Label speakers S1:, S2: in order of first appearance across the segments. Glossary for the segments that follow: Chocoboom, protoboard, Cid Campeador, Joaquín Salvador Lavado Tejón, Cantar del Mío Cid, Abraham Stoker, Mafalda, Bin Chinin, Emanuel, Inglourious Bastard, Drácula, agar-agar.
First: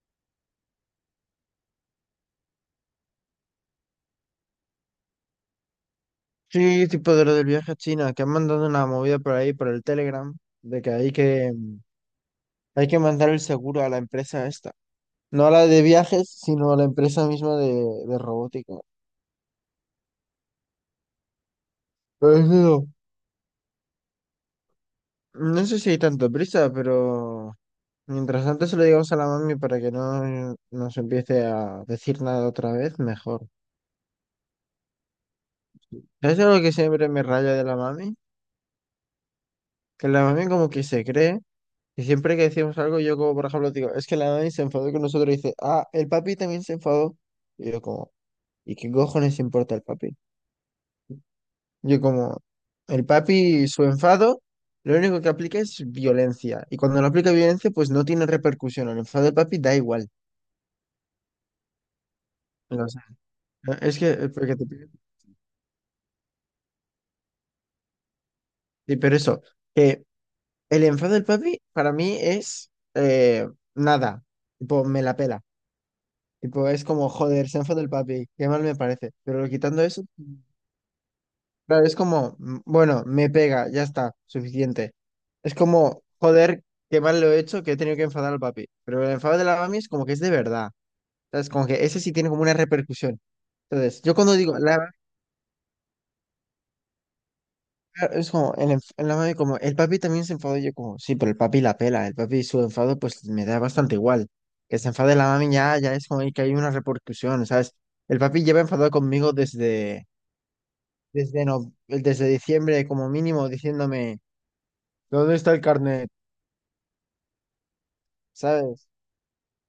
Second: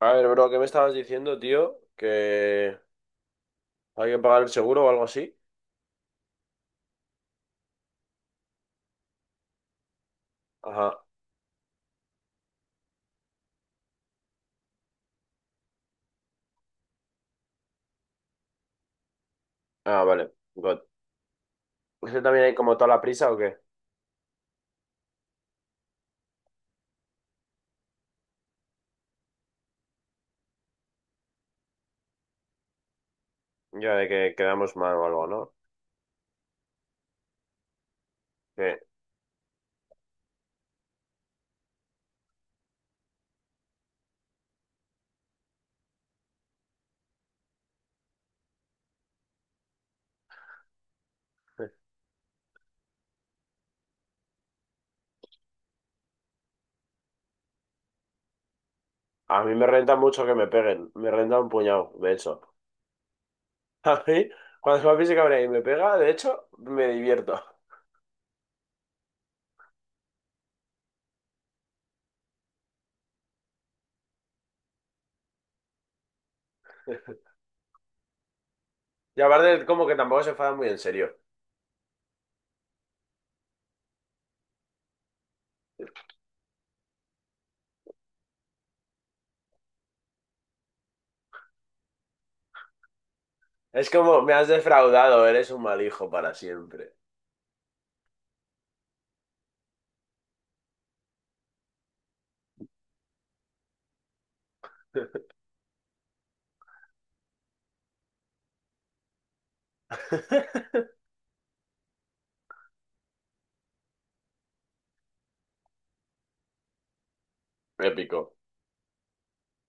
S1: A ver, bro, ¿qué me estabas diciendo, tío? ¿Que hay que pagar el seguro o algo así?
S2: Sí, tipo de lo del viaje a China, que han mandado una movida por ahí, por el Telegram, de que
S1: Ajá.
S2: hay que mandar el seguro a la empresa esta. No a la de viajes, sino a la empresa misma de robótica.
S1: Ah, vale. God. ¿Usted
S2: Pero
S1: también hay como
S2: eso,
S1: toda la prisa o qué?
S2: no sé si hay tanto prisa, pero mientras tanto se lo digamos a la mami para que no nos empiece a decir nada otra vez, mejor.
S1: Ya de que quedamos mal o algo, ¿no?
S2: Es algo que siempre me raya de la mami,
S1: Que
S2: que la mami como que se cree. Y siempre que decimos algo, yo como, por ejemplo, digo, es que la Dani se enfadó con nosotros y dice, ah, el papi también se enfadó. Y yo como, ¿y qué cojones importa el papi? Yo como, el papi, su enfado, lo único que aplica es violencia. Y cuando no aplica violencia, pues no tiene repercusión. El enfado del
S1: a mí
S2: papi
S1: me
S2: da
S1: renta
S2: igual.
S1: mucho que me peguen. Me renta un puñado, de hecho.
S2: O sea, no,
S1: A
S2: es que,
S1: mí,
S2: porque
S1: cuando papi se cabrea y me pega, de hecho, me divierto.
S2: sí, pero eso, que el enfado del papi para mí es nada. Tipo, me la pela. Tipo, es como, joder, se enfadó el papi, qué mal me parece.
S1: Y
S2: Pero
S1: aparte,
S2: quitando
S1: como que
S2: eso,
S1: tampoco se enfada muy en serio.
S2: claro, es como, mm, bueno, me pega, ya está, suficiente. Es como, joder, qué mal lo he hecho, que he tenido que enfadar al papi. Pero el enfado de la mami es como que es de verdad. ¿Sabes? Como que ese sí tiene como una repercusión.
S1: Es
S2: Entonces, yo
S1: como, me
S2: cuando
S1: has defraudado, eres un mal hijo para siempre.
S2: es como, la mami como, el papi también se enfadó, y yo como, sí, pero el papi la pela, el papi su enfado pues me da bastante igual. Que se enfade la mami ya, ya es como que hay una repercusión, ¿sabes? El papi lleva enfadado conmigo desde, desde, no, desde diciembre como mínimo, diciéndome... ¿Dónde está el carnet?
S1: Épico.
S2: ¿Sabes?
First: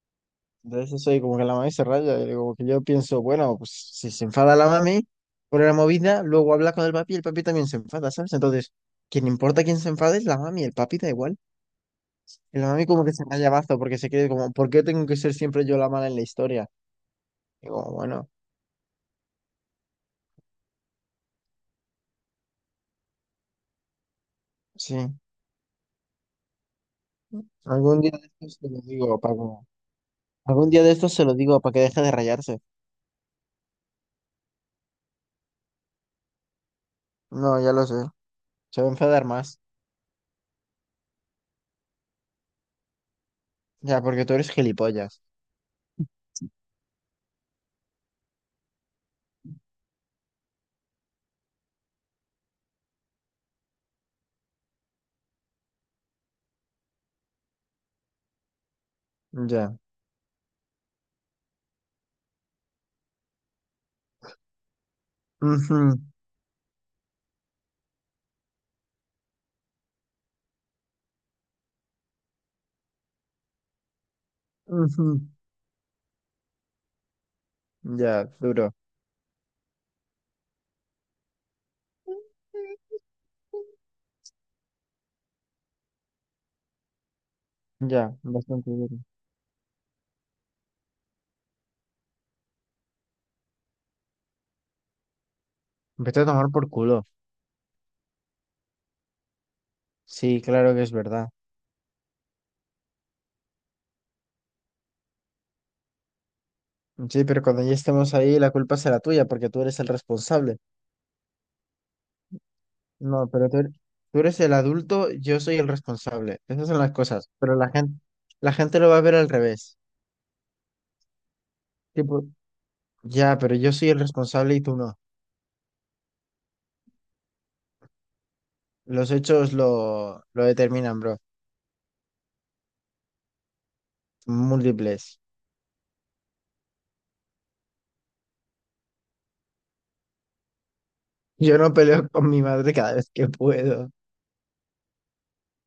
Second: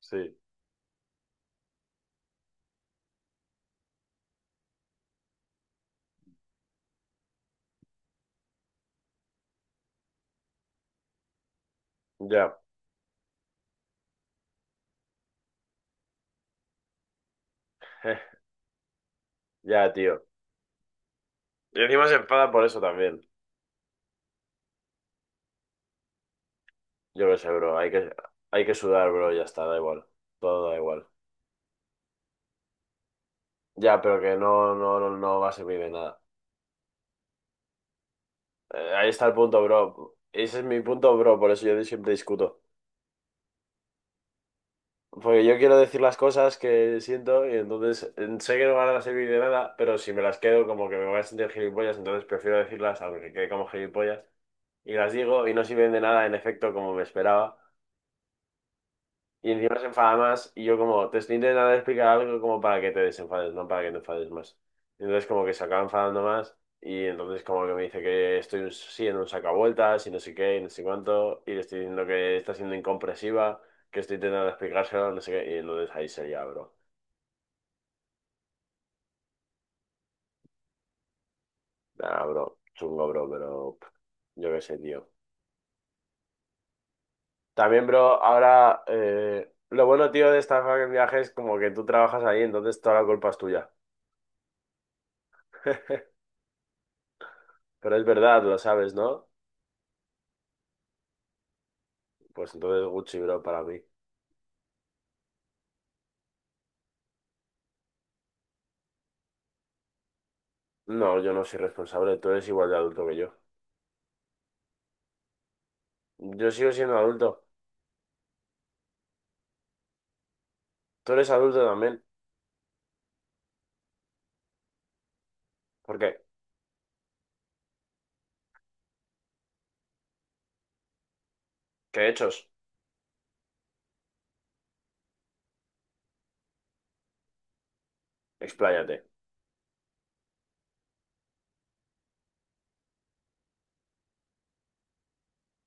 S1: Sí.
S2: Entonces soy como que la mami se raya, y digo porque yo pienso, bueno, pues si se enfada la mami por la movida, luego habla con el papi y el papi también se enfada, ¿sabes? Entonces, quien importa quién se enfade es la mami, el papi da igual. Y
S1: Ya.
S2: la mami como que se raya mazo porque se cree como, ¿por qué tengo que ser siempre yo la mala en la historia? Digo bueno,
S1: Ya, tío. Y encima se enfada por eso también.
S2: sí,
S1: Yo qué sé, bro.
S2: algún día de estos
S1: Hay
S2: se
S1: que
S2: lo
S1: sudar,
S2: digo, a
S1: bro. Ya
S2: Paco.
S1: está, da igual. Todo
S2: Algún
S1: da
S2: día de
S1: igual.
S2: estos se lo digo para que deje de rayarse.
S1: Ya, pero que no, no, no, no va a servir de nada.
S2: No, ya lo sé. Se va a
S1: Ahí
S2: enfadar
S1: está el
S2: más.
S1: punto, bro. Ese es mi punto, bro. Por eso yo siempre discuto.
S2: Ya, porque tú eres gilipollas.
S1: Porque yo quiero decir las cosas que siento y entonces sé que no van a servir de nada, pero si me las quedo como que me voy a sentir gilipollas, entonces prefiero decirlas aunque quede como gilipollas. Y las digo y no sirven de nada, en efecto, como me esperaba. Y
S2: Ya.
S1: encima se enfada más. Y yo como, te estoy intentando explicar algo como para que te desenfades, no para que te enfades más. Y entonces como que se acaba
S2: Ujú,
S1: enfadando más. Y entonces como que me dice que siendo un sacavueltas y no sé qué y no sé cuánto. Y le estoy diciendo que está siendo incomprensiva, que estoy intentando explicárselo,
S2: ujú.
S1: no sé qué. Y entonces ahí sería, bro.
S2: Ya, duro.
S1: Nah, bro. Chungo, bro, pero pff, yo qué sé, tío. También,
S2: Ya,
S1: bro,
S2: bastante
S1: ahora...
S2: duro.
S1: lo bueno, tío, de esta fucking viaje es como que tú trabajas ahí, entonces toda la culpa es tuya.
S2: Vete a tomar por culo.
S1: Pero es verdad, lo sabes, ¿no?
S2: Sí, claro que es verdad.
S1: Pues entonces Gucci Bro para mí.
S2: Sí, pero cuando ya estemos ahí, la culpa será tuya porque tú eres el responsable.
S1: No, yo no soy responsable, tú eres igual de adulto que
S2: No,
S1: yo.
S2: pero tú eres el adulto, yo soy el responsable.
S1: Yo
S2: Esas
S1: sigo
S2: son las
S1: siendo
S2: cosas.
S1: adulto.
S2: Pero la gente lo va a ver al revés.
S1: Tú eres adulto también.
S2: Tipo, ya, pero yo soy el responsable y tú no.
S1: ¿Por qué?
S2: Los hechos lo determinan, bro.
S1: ¿Qué hechos?
S2: Múltiples.
S1: Expláyate.
S2: Yo no peleo con mi madre cada vez que puedo.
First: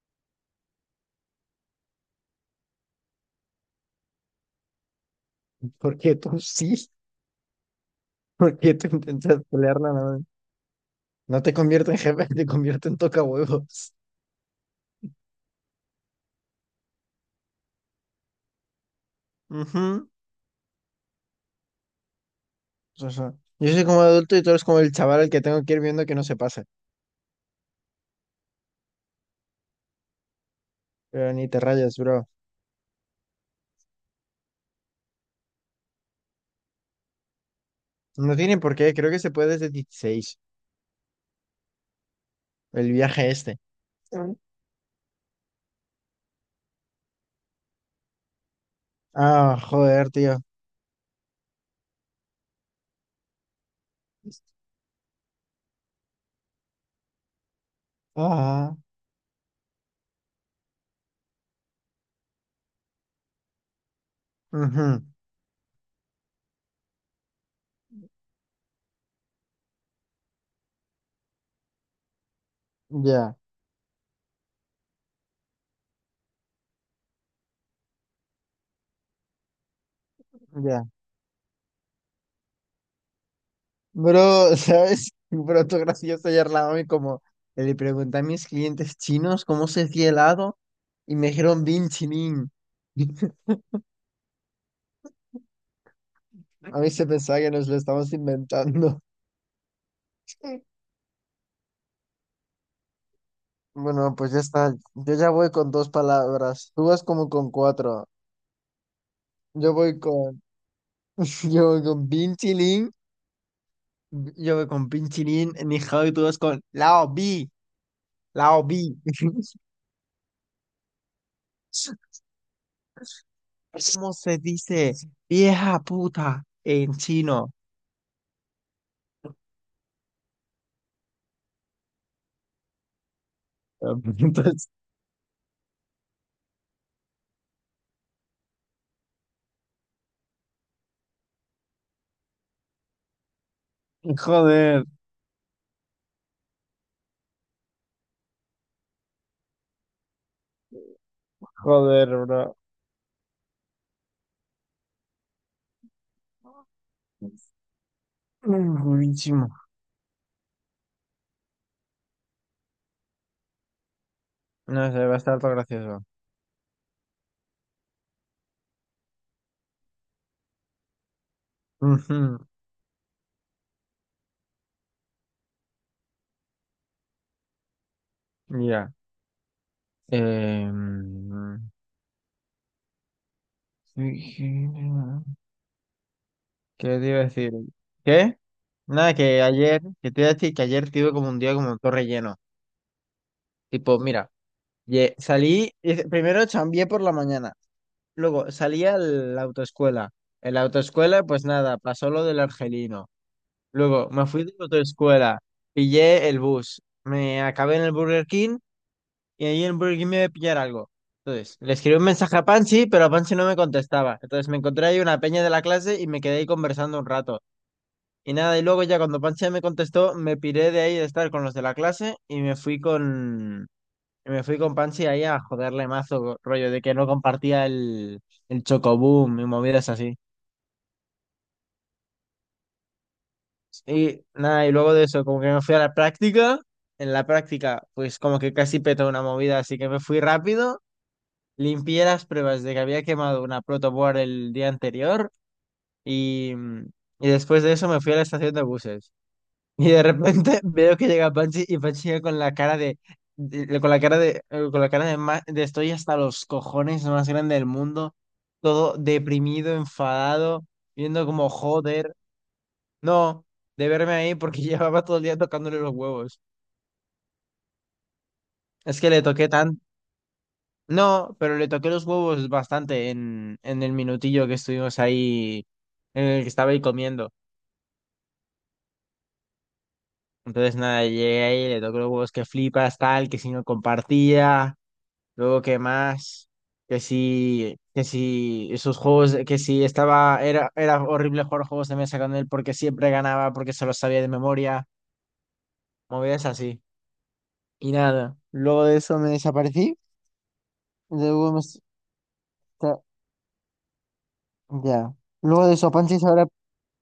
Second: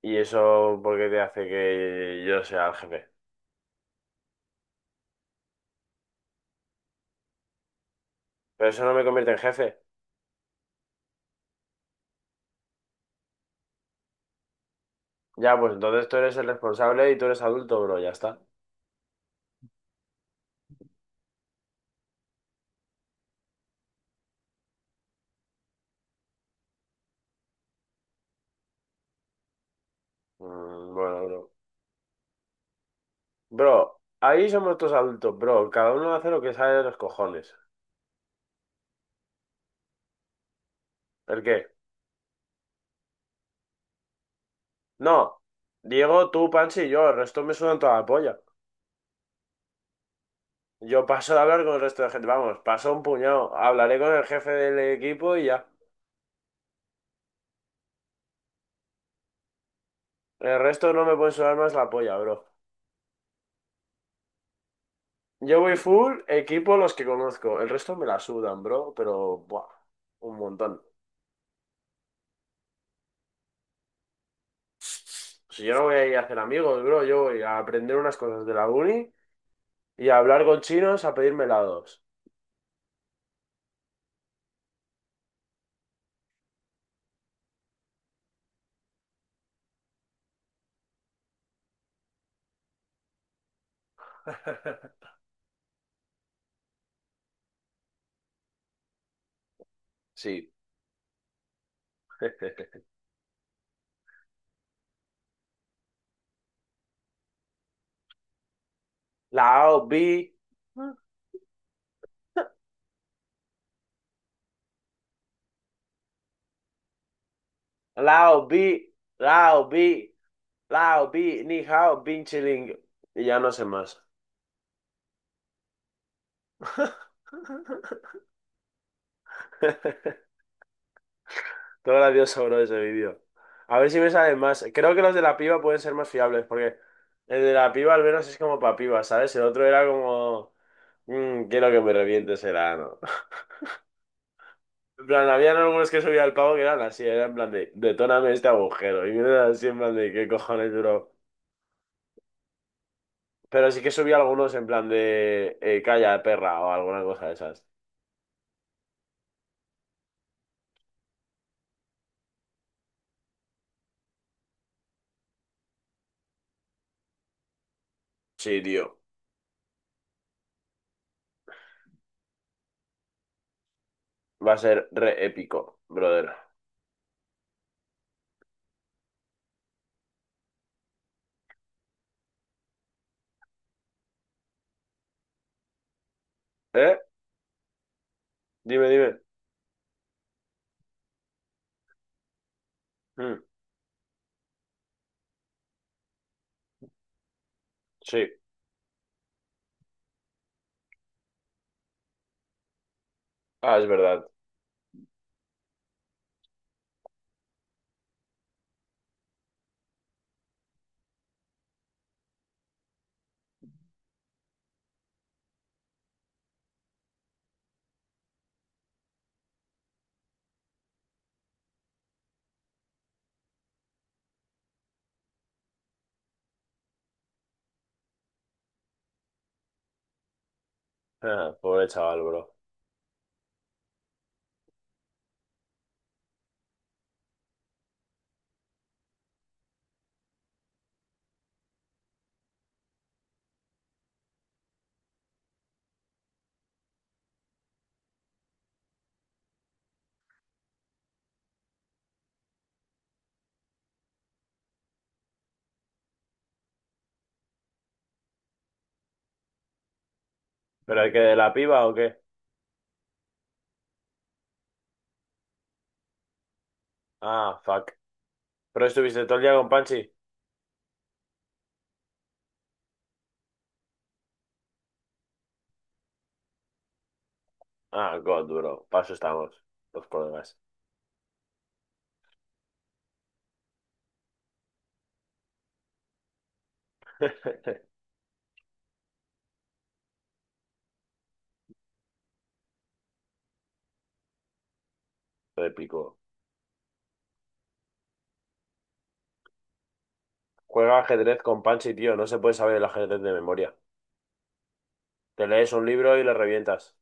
S1: ¿Y eso por qué te hace que yo sea el jefe?
S2: Porque tú sí.
S1: Pero
S2: Porque
S1: eso
S2: tú
S1: no me convierte en
S2: intentas
S1: jefe.
S2: pelearla. No te convierte en jefe, te convierte en tocahuevos.
S1: Ya, pues entonces tú eres el responsable y tú eres adulto, bro, ya está.
S2: Ujú. O sea, yo soy como adulto y tú eres como el chaval al que tengo que ir viendo que no se pase.
S1: Mm, bueno,
S2: Pero ni
S1: bro.
S2: te rayas, bro.
S1: Bro, ahí somos todos adultos, bro. Cada uno hace lo que sale de los cojones.
S2: No tiene por qué, creo que se puede desde 16.
S1: ¿El qué?
S2: El viaje este. Mm.
S1: No. Diego, tú, Panchi y yo, el resto me sudan toda la polla.
S2: Ah, joder, tío.
S1: Yo paso de hablar con el resto de gente, vamos, paso un puñado. Hablaré con el jefe del equipo y ya.
S2: Ah,
S1: El resto no me puede sudar más la polla, bro.
S2: ujú.
S1: Yo voy full equipo los que conozco. El resto me la sudan, bro, pero buah, un montón.
S2: Ya,
S1: Si yo no voy a ir a hacer amigos, bro, yo voy a aprender unas cosas de la uni y a hablar con
S2: ya.
S1: chinos a pedirme helados.
S2: Bro, ¿sabes? Bro, tú gracioso ayer la mami como le pregunté a mis clientes chinos cómo se hacía helado y me dijeron Bin Chinin. A mí se pensaba que nos lo estamos inventando.
S1: Sí.
S2: Sí. Bueno, pues ya está. Yo ya voy con dos palabras. Tú vas como con cuatro. Yo
S1: Lao
S2: voy
S1: bi,
S2: con. Yo voy con pinchilín. Yo voy con pinchilín. Ni hao, y tú vas con lao bi.
S1: lao
S2: Lao
S1: bi,
S2: bi.
S1: lao bi, lao bi, ni hao, bin chiling. Y ya no sé más.
S2: ¿Cómo se dice vieja puta en chino?
S1: Todo gracioso, bro, ese vídeo. A ver si me salen más.
S2: Entonces,
S1: Creo que los de la piba pueden ser más fiables, porque el de la piba al menos es como pa' piba, ¿sabes? El otro era como, "Mm, quiero que me revientes el ano.
S2: joder,
S1: En plan, habían algunos que subía el pavo que eran así, era en plan de, detóname este agujero. Y eran así en plan de, ¿qué cojones, bro?
S2: joder, bro.
S1: Pero sí que subía algunos en plan de, calla, perra, o alguna cosa de esas.
S2: Mm, buenísimo. No sé, va a estar todo gracioso.
S1: Sí, tío.
S2: Ujú,
S1: Va a ser re épico, brother.
S2: ya. Em, ¿Qué
S1: ¿Eh?
S2: te iba a decir? ¿Qué?
S1: Dime,
S2: Nada,
S1: dime.
S2: que ayer, que te iba a decir que ayer tuve como un día como todo relleno.
S1: Mm,
S2: Tipo, mira, primero chambié por la mañana,
S1: sí.
S2: luego salí a la autoescuela. En la autoescuela, pues nada, pasó lo del argelino.
S1: Ah, es
S2: Luego me
S1: verdad.
S2: fui de la autoescuela, pillé el bus, me acabé en el Burger King y ahí en el Burger King me iba a pillar algo. Entonces, le escribí un mensaje a Panchi, pero a Panchi no me contestaba. Entonces me encontré ahí una peña de la clase y me quedé ahí conversando un rato. Y nada, y luego ya cuando Pancha me contestó, me piré de ahí de estar con los de la clase y me fui con Panchi ahí a joderle mazo, rollo de que no compartía el Chocoboom y movidas así.
S1: Ah, pobre chaval, bro.
S2: Y nada, y luego de eso, como que me fui a la práctica, en la práctica, pues como que casi petó una movida, así que me fui rápido, limpié las pruebas de que había quemado una protoboard el día anterior y, y después de eso me fui a la estación de buses. Y de repente veo que llega Panchi y Panchi llega con la cara con la cara con la cara de, de estoy hasta los cojones más grande del mundo, todo deprimido, enfadado,
S1: ¿Pero el que
S2: viendo
S1: de
S2: como
S1: la piba o
S2: joder,
S1: qué?
S2: no, de verme ahí porque llevaba todo el día tocándole los huevos.
S1: Ah, fuck. ¿Pero
S2: Es que le
S1: estuviste todo el
S2: toqué
S1: día con
S2: tan,
S1: Panchi?
S2: no, pero le toqué los huevos bastante en el minutillo que estuvimos ahí, en el que estaba ahí comiendo.
S1: Ah, God, bro. Paso estamos. Los problemas.
S2: Entonces nada, llegué ahí, le toqué los huevos que flipas, tal, que si no compartía. Luego, ¿qué más? Que si esos juegos, que si estaba, era, era horrible jugar juegos de mesa con él porque siempre ganaba, porque se los sabía de memoria,
S1: Lo De pico.
S2: movidas así. Y nada, luego de eso me desaparecí.
S1: Juega ajedrez
S2: Luego me...
S1: con
S2: s-
S1: Panchi, tío. No se puede saber el
S2: ta-
S1: ajedrez de memoria.
S2: Ya.
S1: Te
S2: Luego
S1: lees
S2: de
S1: un
S2: eso,
S1: libro
S2: Panchis
S1: y le
S2: ahora...
S1: revientas.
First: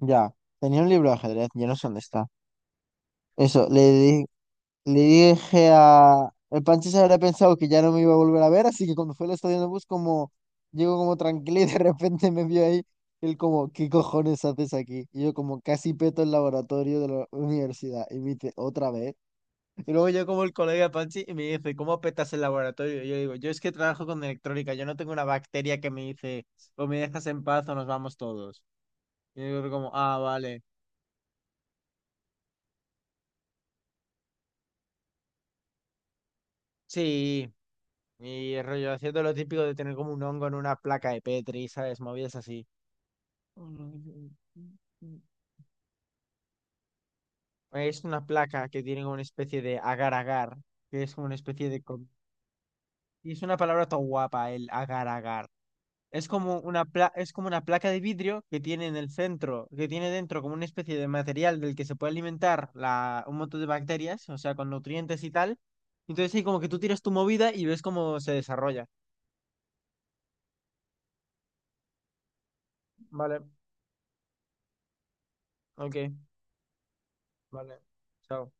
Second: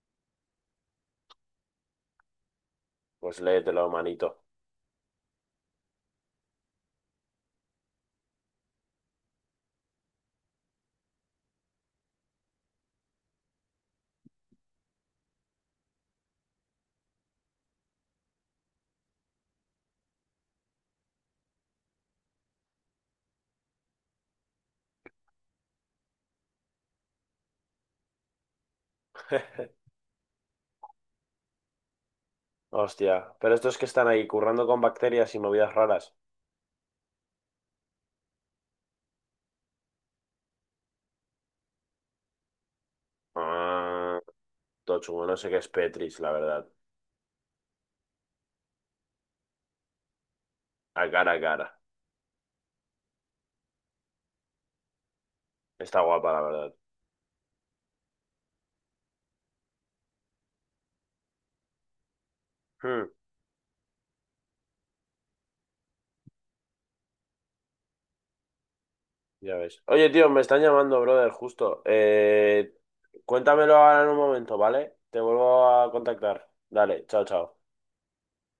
S2: Ya. Tenía un libro de ajedrez, ya no sé dónde está.
S1: Pues
S2: Eso,
S1: léetelo, manito.
S2: le dije a... El Pancho se habría pensado que ya no me iba a volver a ver, así que cuando fue al estadio de bus, como... Llego como tranquilo y de repente me vio ahí. Él como, ¿qué cojones haces aquí? Y yo como casi peto el laboratorio de la universidad. Y me dice, ¿otra vez? Y luego yo como el colega Panchi y me dice, ¿cómo petas el laboratorio? Y yo digo, yo es que trabajo con electrónica, yo no tengo una bacteria que me dice, o me dejas en paz o nos vamos todos. Y yo digo como, ah, vale,
S1: Hostia. Pero estos que están ahí currando con bacterias y movidas raras.
S2: sí. Y el rollo haciendo lo típico de tener como un hongo en una placa de Petri, ¿sabes? Movidas así.
S1: Ah, todo chungo. No sé qué es Petris, la verdad.
S2: Es una placa que tiene como una especie de agar-agar, que
S1: A
S2: es como
S1: cara
S2: una
S1: a
S2: especie
S1: cara.
S2: de... y es una palabra tan guapa, el agar-agar.
S1: Está
S2: Es
S1: guapa, la
S2: como
S1: verdad.
S2: una es como una placa de vidrio que tiene en el centro, que tiene dentro como una especie de material del que se puede alimentar
S1: Hmm.
S2: la... un montón de bacterias, o sea, con nutrientes y tal. Entonces ahí como que tú tiras tu movida y ves cómo se desarrolla.
S1: Ya ves. Oye, tío, me están llamando, brother, justo.
S2: Vale,
S1: Cuéntamelo ahora en un momento, ¿vale? Te vuelvo a
S2: ok,
S1: contactar. Dale, chao, chao.
S2: vale. Chao.